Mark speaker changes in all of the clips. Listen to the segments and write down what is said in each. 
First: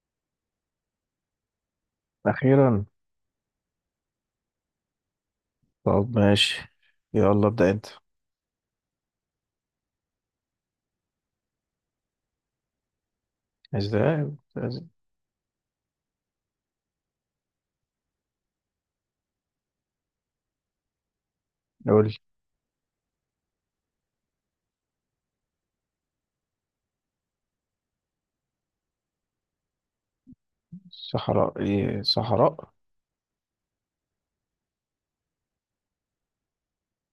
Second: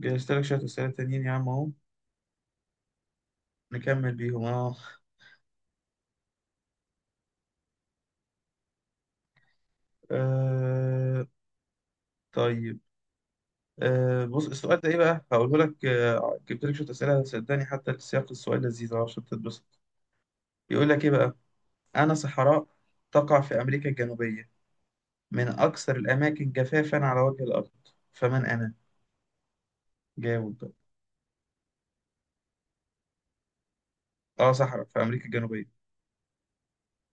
Speaker 1: جهزت لك شوية أسئلة تانيين يا عم أهو
Speaker 2: أخيرا.
Speaker 1: نكمل بيهم أه.
Speaker 2: طب ماشي. يلا ابدأ أنت.
Speaker 1: آه، طيب.
Speaker 2: إزاي؟
Speaker 1: بص، السؤال ده إيه بقى؟ هقوله لك. جبت لك شوية أسئلة، صدقني حتى سياق السؤال لذيذ أهو عشان تتبسط. يقول لك إيه بقى؟
Speaker 2: نقول.
Speaker 1: أنا صحراء تقع في أمريكا الجنوبية، من أكثر الأماكن جفافا على وجه الأرض، فمن أنا؟ جاوب بقى.
Speaker 2: صحراء إيه صحراء؟
Speaker 1: أه، صحراء في أمريكا الجنوبية.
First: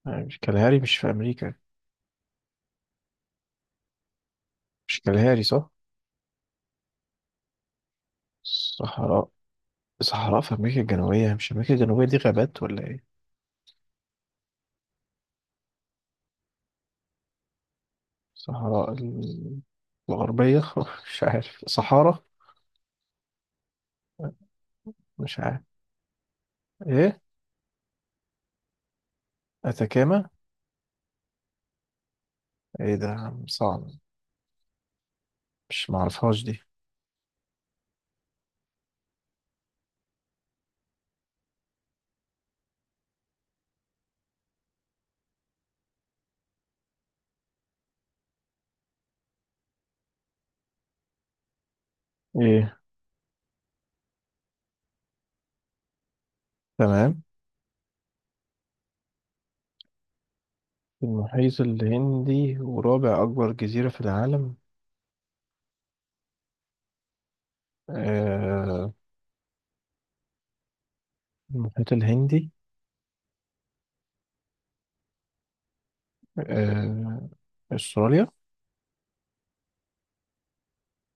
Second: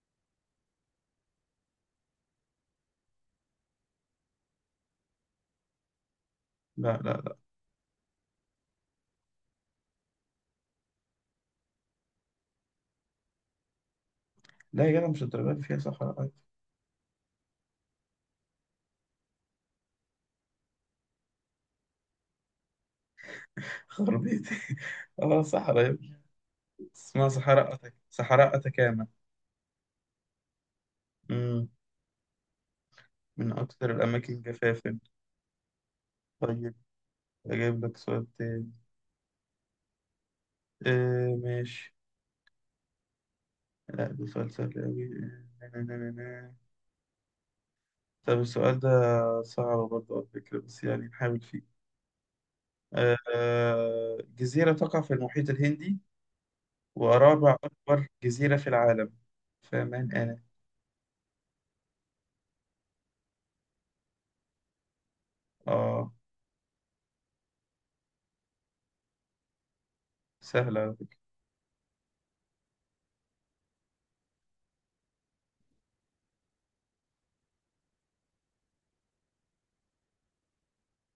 Speaker 2: مش كالهاري، مش في أمريكا. مش كالهاري صح؟
Speaker 1: لا لا لا،
Speaker 2: صحراء. صحراء في أمريكا الجنوبية؟ مش أمريكا الجنوبية دي غابات ولا إيه؟
Speaker 1: لا يا جدع مش الدرجة دي، فيها صحراء عادي.
Speaker 2: صحراء الغربية مش عارف، صحارى.
Speaker 1: خربيتي.
Speaker 2: مش
Speaker 1: أه
Speaker 2: عارف
Speaker 1: صحراء يا ابني.
Speaker 2: إيه.
Speaker 1: اسمها صحراء صحراء أتكاما.
Speaker 2: أتاكاما. إيه ده يا عم؟
Speaker 1: من
Speaker 2: صعب.
Speaker 1: أكثر الأماكن جفافا.
Speaker 2: مش معرفهاش دي.
Speaker 1: طيب أجيب لك سؤال تاني. آه ماشي. لا ده سؤال سهل أوي. آه، نا- نا- نا- نا. طب السؤال ده صعب برضه على فكرة، بس يعني نحاول فيه.
Speaker 2: إيه.
Speaker 1: جزيرة تقع في المحيط الهندي
Speaker 2: تمام.
Speaker 1: ورابع أكبر جزيرة في العالم، فمن أنا؟
Speaker 2: المحيط الهندي ورابع أكبر جزيرة في العالم.
Speaker 1: آه
Speaker 2: آه،
Speaker 1: سهلة على فكرة.
Speaker 2: المحيط الهندي. آه، استراليا.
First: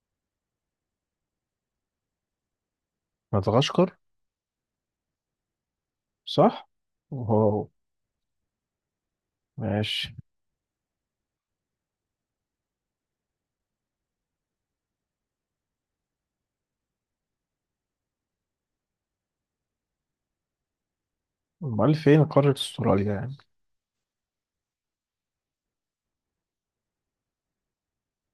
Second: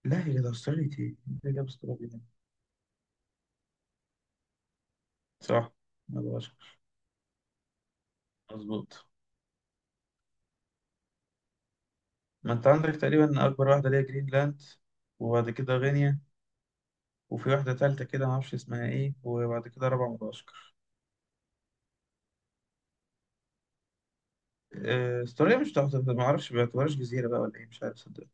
Speaker 1: لا، هي ده أستراليا إيه؟ إيه ده أستراليا دي؟
Speaker 2: مدغشقر.
Speaker 1: صح،
Speaker 2: صح.
Speaker 1: مدغشقر.
Speaker 2: واو.
Speaker 1: مظبوط.
Speaker 2: ماشي.
Speaker 1: ما أنت عندك تقريبا أكبر واحدة اللي هي جرينلاند، وبعد كده غينيا، وفي واحدة تالتة كده معرفش اسمها ايه، وبعد كده رابعة مدغشقر.
Speaker 2: امال فين قارة استراليا يعني؟
Speaker 1: استراليا مش تحت، معرفش بيعتبرهاش جزيرة بقى ولا ايه، مش عارف صدق.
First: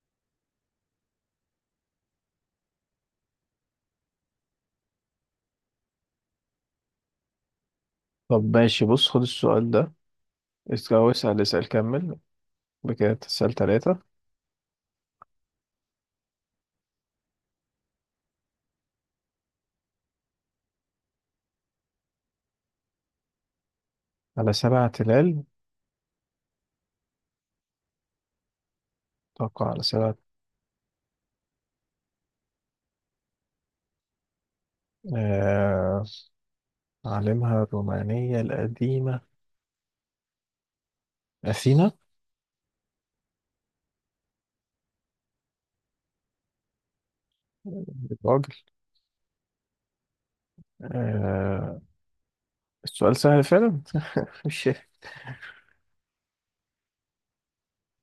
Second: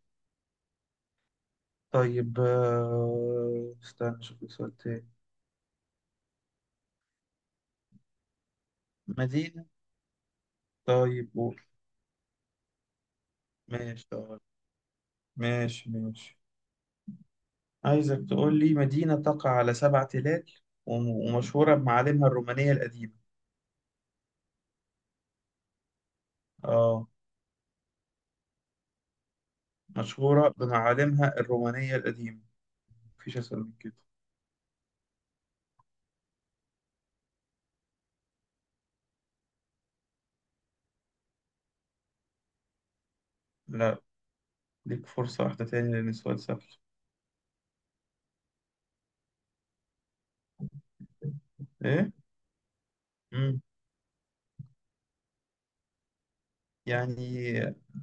Speaker 1: طيب استنى اشوف لك سؤال تاني.
Speaker 2: طب ماشي، بص خد
Speaker 1: مدينة.
Speaker 2: السؤال ده. أو
Speaker 1: طيب
Speaker 2: اسأل
Speaker 1: قول.
Speaker 2: اسأل كمل. بكده تسأل ثلاثة.
Speaker 1: ماشي طيب. ماشي ماشي. عايزك تقول لي مدينة تقع على سبع تلال وم- ومشهورة بمعالمها الرومانية القديمة.
Speaker 2: على سبع تلال.
Speaker 1: اه
Speaker 2: توقع على سبع.
Speaker 1: مشهورة بمعالمها الرومانية القديمة، مفيش أسهل من كده.
Speaker 2: آه... عالمها الرومانية القديمة. أثينا.
Speaker 1: لا ليك فرصة واحدة تاني لأن السؤال سهل.
Speaker 2: الراجل. آه... السؤال سهل
Speaker 1: ايه؟
Speaker 2: فعلا. مش.
Speaker 1: يعني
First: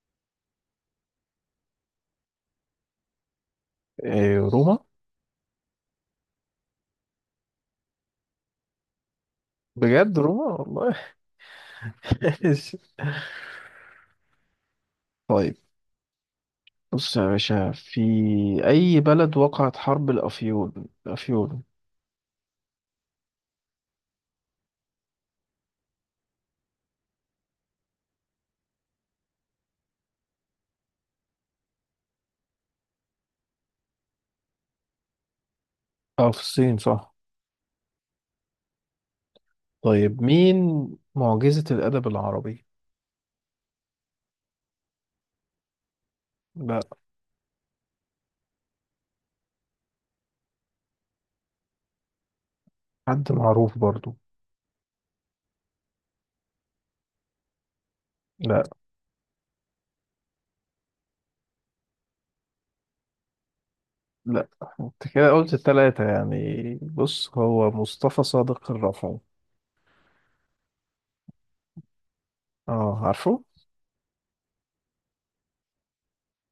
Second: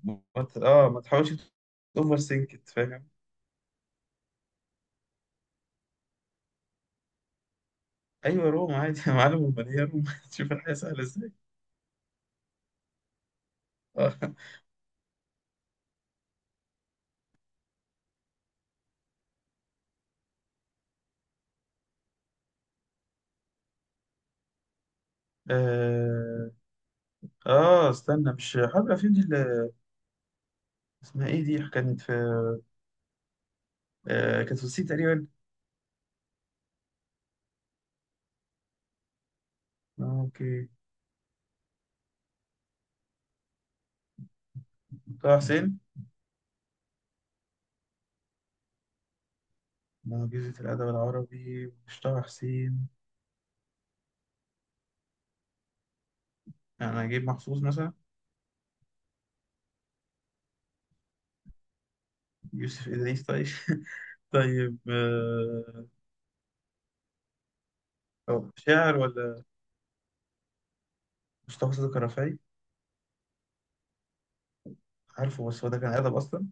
Speaker 1: ما ت- اه ما تحاولش اوفر سينكت، فاهم.
Speaker 2: روما.
Speaker 1: ايوه روما عادي. يا معلم، امال هي روما.
Speaker 2: بجد روما
Speaker 1: تشوف الحياه سهله
Speaker 2: والله.
Speaker 1: ازاي. اه.
Speaker 2: طيب، بص يا باشا، في أي بلد وقعت حرب الأفيون؟ الأفيون.
Speaker 1: اه، استنى، مش حرب الافلام دي اللي اسمها ايه، دي كانت في، كانت في الصين تقريبا.
Speaker 2: اه، في الصين صح. طيب
Speaker 1: اوكي.
Speaker 2: مين معجزة الأدب العربي؟
Speaker 1: طه حسين.
Speaker 2: لا.
Speaker 1: معجزة الأدب العربي مش طه حسين؟
Speaker 2: حد معروف برضو.
Speaker 1: أنا أجيب محفوظ مثلا.
Speaker 2: لا.
Speaker 1: يوسف إدريس طيب.
Speaker 2: لا،
Speaker 1: طيب
Speaker 2: انت كده قلت التلاتة يعني. بص هو مصطفى
Speaker 1: أو
Speaker 2: صادق
Speaker 1: شاعر
Speaker 2: الرفعي.
Speaker 1: ولا. مصطفى صدق الرفاعي.
Speaker 2: اه، عارفه؟
Speaker 1: عارفه بس هو ده كان أدب أصلا.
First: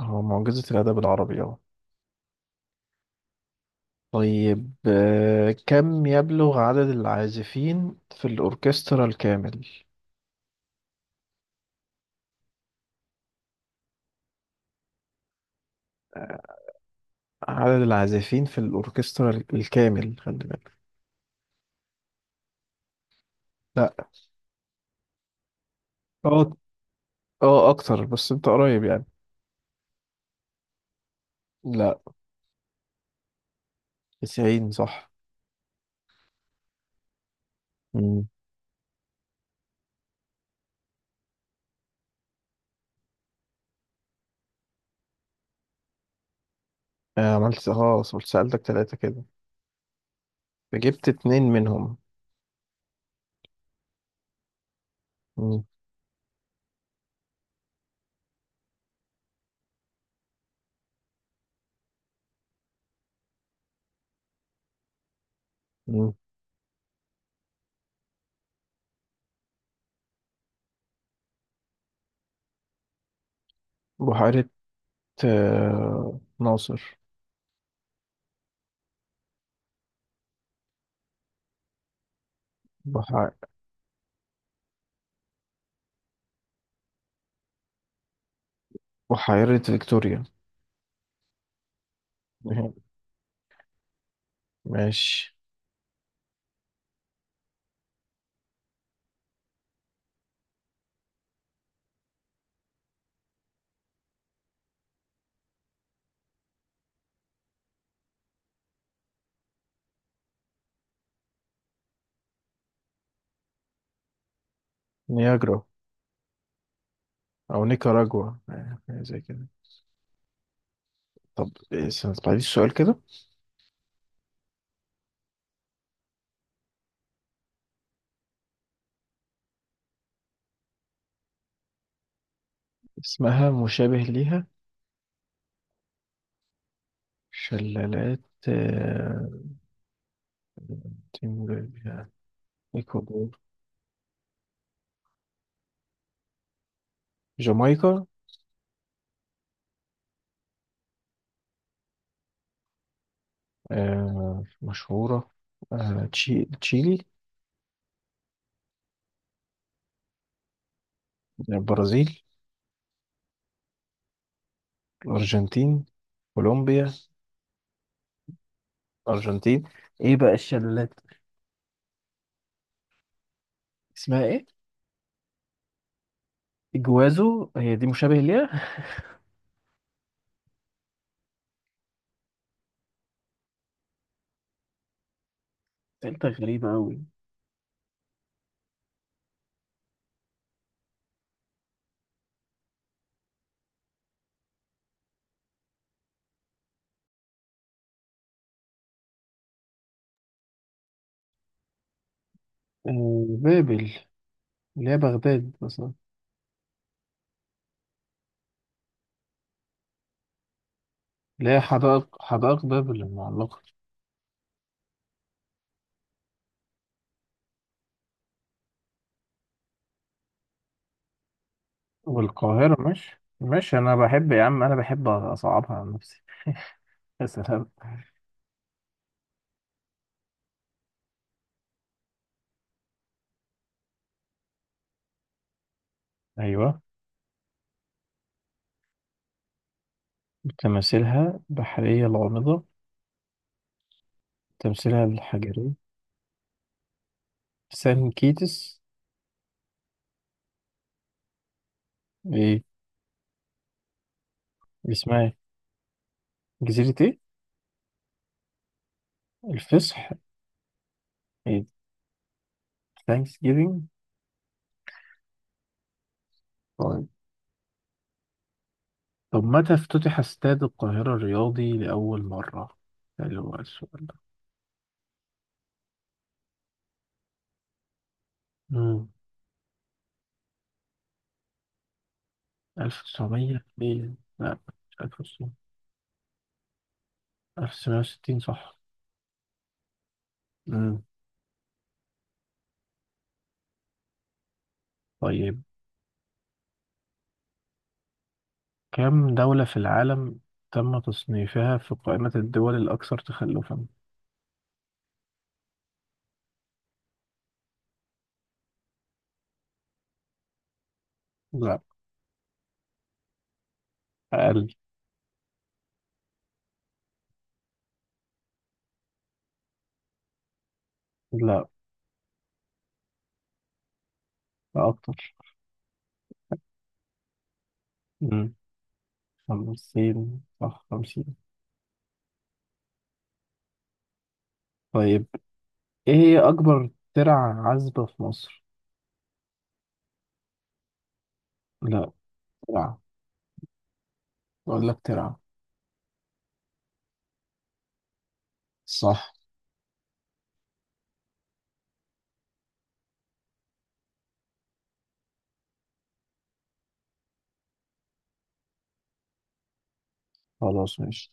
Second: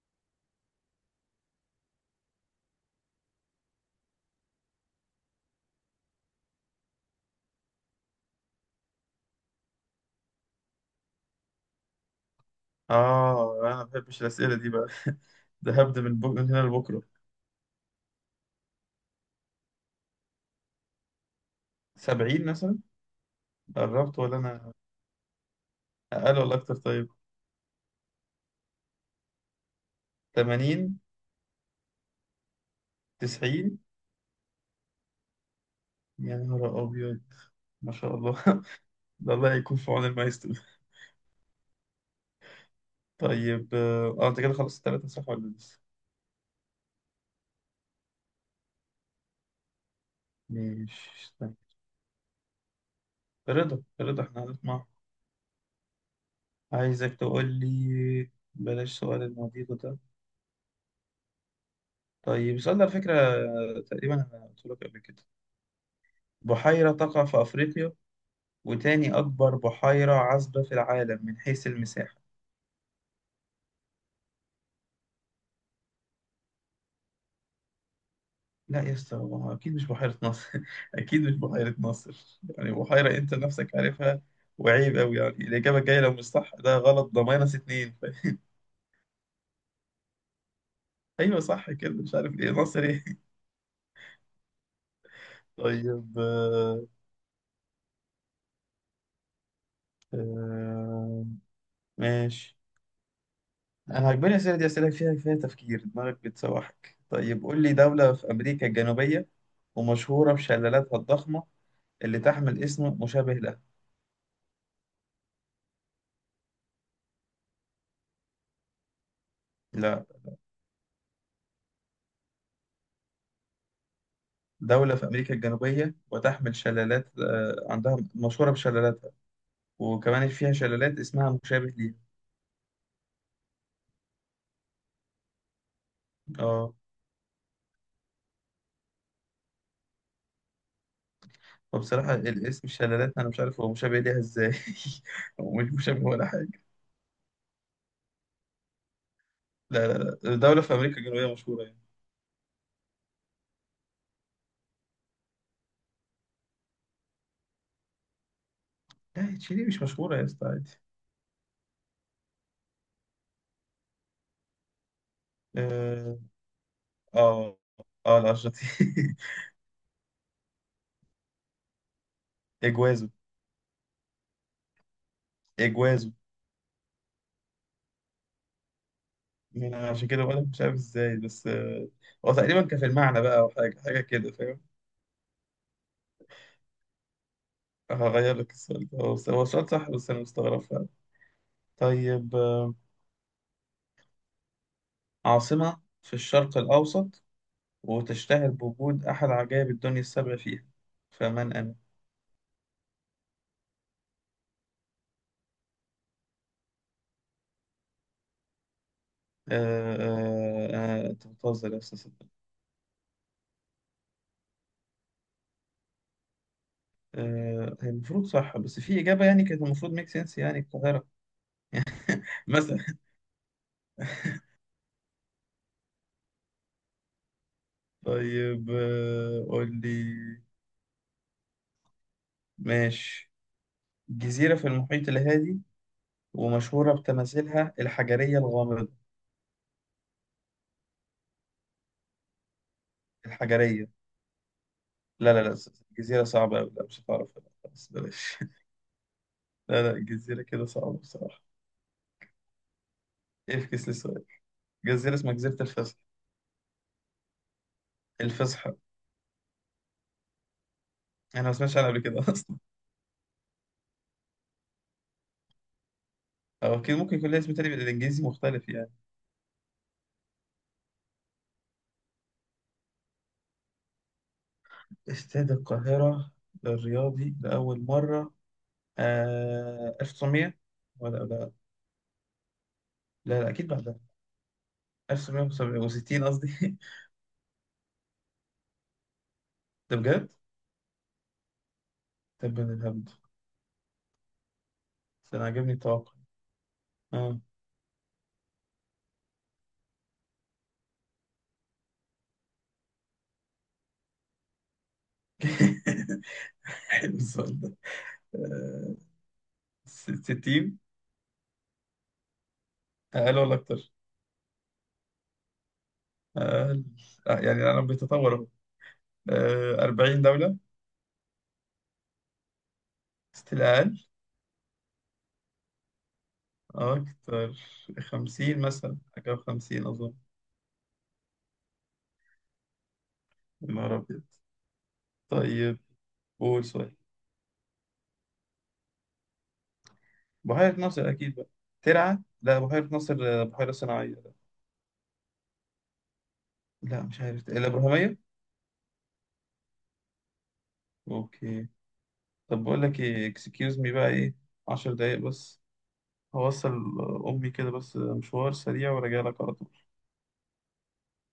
Speaker 2: هو معجزة الأدب العربي، اه. طيب، كم يبلغ عدد العازفين في الأوركسترا الكامل؟
Speaker 1: اه انا ما بحبش الاسئله دي بقى، ده هبدا من هنا لبكره.
Speaker 2: عدد العازفين في الأوركسترا الكامل، خلي بالك.
Speaker 1: 70 مثلا.
Speaker 2: لا.
Speaker 1: قربت ولا انا اقل
Speaker 2: اه،
Speaker 1: ولا اكتر طيب.
Speaker 2: اه، اكتر، بس انت قريب يعني.
Speaker 1: 80.
Speaker 2: لا.
Speaker 1: 90.
Speaker 2: 90 صح.
Speaker 1: يا نهار ابيض، ما شاء
Speaker 2: مم.
Speaker 1: الله. ده الله يكون في عون المايسترو. طيب اه انت كده خلصت الثلاثه صح ولا لسه.
Speaker 2: عملت خلاص، قلت سألتك ثلاثة كده. فجبت
Speaker 1: ماشي
Speaker 2: اتنين
Speaker 1: استنى.
Speaker 2: منهم.
Speaker 1: رضا احنا هنسمع.
Speaker 2: مم.
Speaker 1: عايزك تقول لي، بلاش سؤال المضيق ده. طيب السؤال ده على فكره تقريبا انا قلت لك قبل كده.
Speaker 2: مم.
Speaker 1: بحيره تقع في افريقيا وتاني أكبر بحيرة عذبة في العالم من حيث المساحة.
Speaker 2: بحيرة. ناصر.
Speaker 1: لا يا اسطى، هو أكيد مش بحيرة ناصر. أكيد مش بحيرة ناصر يعني، بحيرة
Speaker 2: بح...
Speaker 1: أنت نفسك عارفها. وعيب أوي يعني، الإجابة الجاية لو مش صح ده غلط، ده ماينس 2.
Speaker 2: بحيرة فيكتوريا.
Speaker 1: أيوه صح كده، مش عارف إيه
Speaker 2: مهم.
Speaker 1: ناصر إيه.
Speaker 2: ماشي.
Speaker 1: طيب آه، ماشي. أنا عجباني الأسئلة دي، أسئلة فيها تفكير، دماغك بتسوحك. طيب قول لي، دولة في أمريكا الجنوبية ومشهورة بشلالاتها الضخمة اللي تحمل اسم مشابه له.
Speaker 2: نياجرا. أو نيكاراجوا، حاجة زي كده.
Speaker 1: لا.
Speaker 2: طب استنى، بعد السؤال كده.
Speaker 1: دولة في أمريكا الجنوبية وتحمل شلالات، عندها مشهورة بشلالاتها، وكمان فيها شلالات اسمها مشابه ليها.
Speaker 2: اسمها مشابه ليها.
Speaker 1: اه.
Speaker 2: شلالات. آه، تنجل-
Speaker 1: فبصراحة الاسم الشلالات أنا
Speaker 2: إكوادور.
Speaker 1: مش عارف هو مشابه ليها إزاي. هو مش مشابه ولا حاجة.
Speaker 2: جامايكا.
Speaker 1: لا لا لا، دولة في أمريكا الجنوبية مشهورة يعني.
Speaker 2: مشهورة. تشيلي.
Speaker 1: لا، تشيلي مش مشهورة يا اسطى عادي.
Speaker 2: البرازيل. الأرجنتين.
Speaker 1: اه.
Speaker 2: كولومبيا.
Speaker 1: اه، الأرجنتين.
Speaker 2: الأرجنتين. إيه بقى الشلالات؟
Speaker 1: إجوازو.
Speaker 2: اسمها إيه؟
Speaker 1: إجوازو.
Speaker 2: إجوازو. هي دي مشابه ليها؟
Speaker 1: أنا عشان كده بقولك مش عارف إزاي، بس هو تقريبا كان في المعنى بقى، أو حاجة حاجة كده، فاهم.
Speaker 2: سألتها غريبة أوي.
Speaker 1: هغير لك السؤال ده، هو السؤال صح، بس أنا مستغرب. طيب عاصمة في الشرق الأوسط وتشتهر بوجود أحد عجائب الدنيا السبع فيها، فمن أنا؟
Speaker 2: بابل، اللي هي بغداد مثلا.
Speaker 1: أنت
Speaker 2: اللي هي
Speaker 1: بتهزر يا أستاذ صدق.
Speaker 2: حدائق بابل المعلقة.
Speaker 1: هي المفروض صح، بس في إجابة يعني كانت المفروض ميك سنس، يعني القاهرة. مثلا.
Speaker 2: والقاهرة ماشي ماشي. أنا بحب يا عم، أنا بحب أصعبها على نفسي. يا سلام.
Speaker 1: طيب قول لي. ماشي. جزيرة في المحيط الهادي
Speaker 2: أيوة.
Speaker 1: ومشهورة بتماثيلها الحجرية الغامضة.
Speaker 2: تماثيلها بحرية الغامضة.
Speaker 1: الحجرية.
Speaker 2: تمثيلها
Speaker 1: لا لا لا،
Speaker 2: الحجري.
Speaker 1: جزيرة صعبة أوي، لا مش هتعرف لا، خلاص
Speaker 2: سان
Speaker 1: بلاش.
Speaker 2: كيتس.
Speaker 1: لا لا، الجزيرة كده صعبة بصراحة، يفكس لي السؤال. جزيرة
Speaker 2: اسمها
Speaker 1: اسمها
Speaker 2: إيه؟
Speaker 1: جزيرة الفصح.
Speaker 2: جزيرة ايه؟
Speaker 1: الفصحى.
Speaker 2: الفصح.
Speaker 1: أنا ما
Speaker 2: ايه.
Speaker 1: سمعتش عنها قبل كده أصلا.
Speaker 2: ثانكس جيفينج.
Speaker 1: أو أكيد
Speaker 2: طيب.
Speaker 1: ممكن يكون لها اسم تاني بالإنجليزي مختلف يعني.
Speaker 2: طب متى افتتح استاد القاهرة الرياضي لأول مرة؟ اللي هو السؤال ده.
Speaker 1: استاد القاهرة للرياضي لأول مرة.
Speaker 2: مم.
Speaker 1: 1900، ولا لا. لا لا،
Speaker 2: 1900
Speaker 1: أكيد بعدها.
Speaker 2: ليه؟ لا. مش 1900.
Speaker 1: 1960 قصدي.
Speaker 2: 1960 صح.
Speaker 1: ده بجد؟
Speaker 2: مم.
Speaker 1: طب أنا الهبد. ده أنا
Speaker 2: طيب،
Speaker 1: عجبني التوقع. آه.
Speaker 2: كم دولة في العالم تم تصنيفها في قائمة الدول الأكثر تخلفا؟
Speaker 1: حلو السؤال ده. آه، 60.
Speaker 2: لا.
Speaker 1: أقل ولا أكتر؟
Speaker 2: أقل.
Speaker 1: أقل. يعني العالم بيتطور أهو. 40 دولة.
Speaker 2: لا.
Speaker 1: ستيل.
Speaker 2: أكتر.
Speaker 1: أكتر.
Speaker 2: مم.
Speaker 1: 50 مثلا، حاجة و50 أظن.
Speaker 2: 50 صح، 50.
Speaker 1: يا نهار أبيض.
Speaker 2: طيب،
Speaker 1: طيب.
Speaker 2: إيه هي
Speaker 1: قول
Speaker 2: أكبر
Speaker 1: سؤال.
Speaker 2: ترع عزبة في مصر؟
Speaker 1: بحيرة ناصر أكيد بقى.
Speaker 2: لا.
Speaker 1: ترعة؟ لا بحيرة
Speaker 2: ترعة.
Speaker 1: ناصر بحيرة صناعية.
Speaker 2: بقول لك ترعة.
Speaker 1: لا مش عارف، الأبراهيمية.
Speaker 2: صح.
Speaker 1: أوكي. طب بقول لك إيه، إكسكيوز مي بقى إيه، 10 دقايق بس هوصل أمي كده بس، مشوار سريع وراجع لك على طول.
Speaker 2: خلاص ماشي.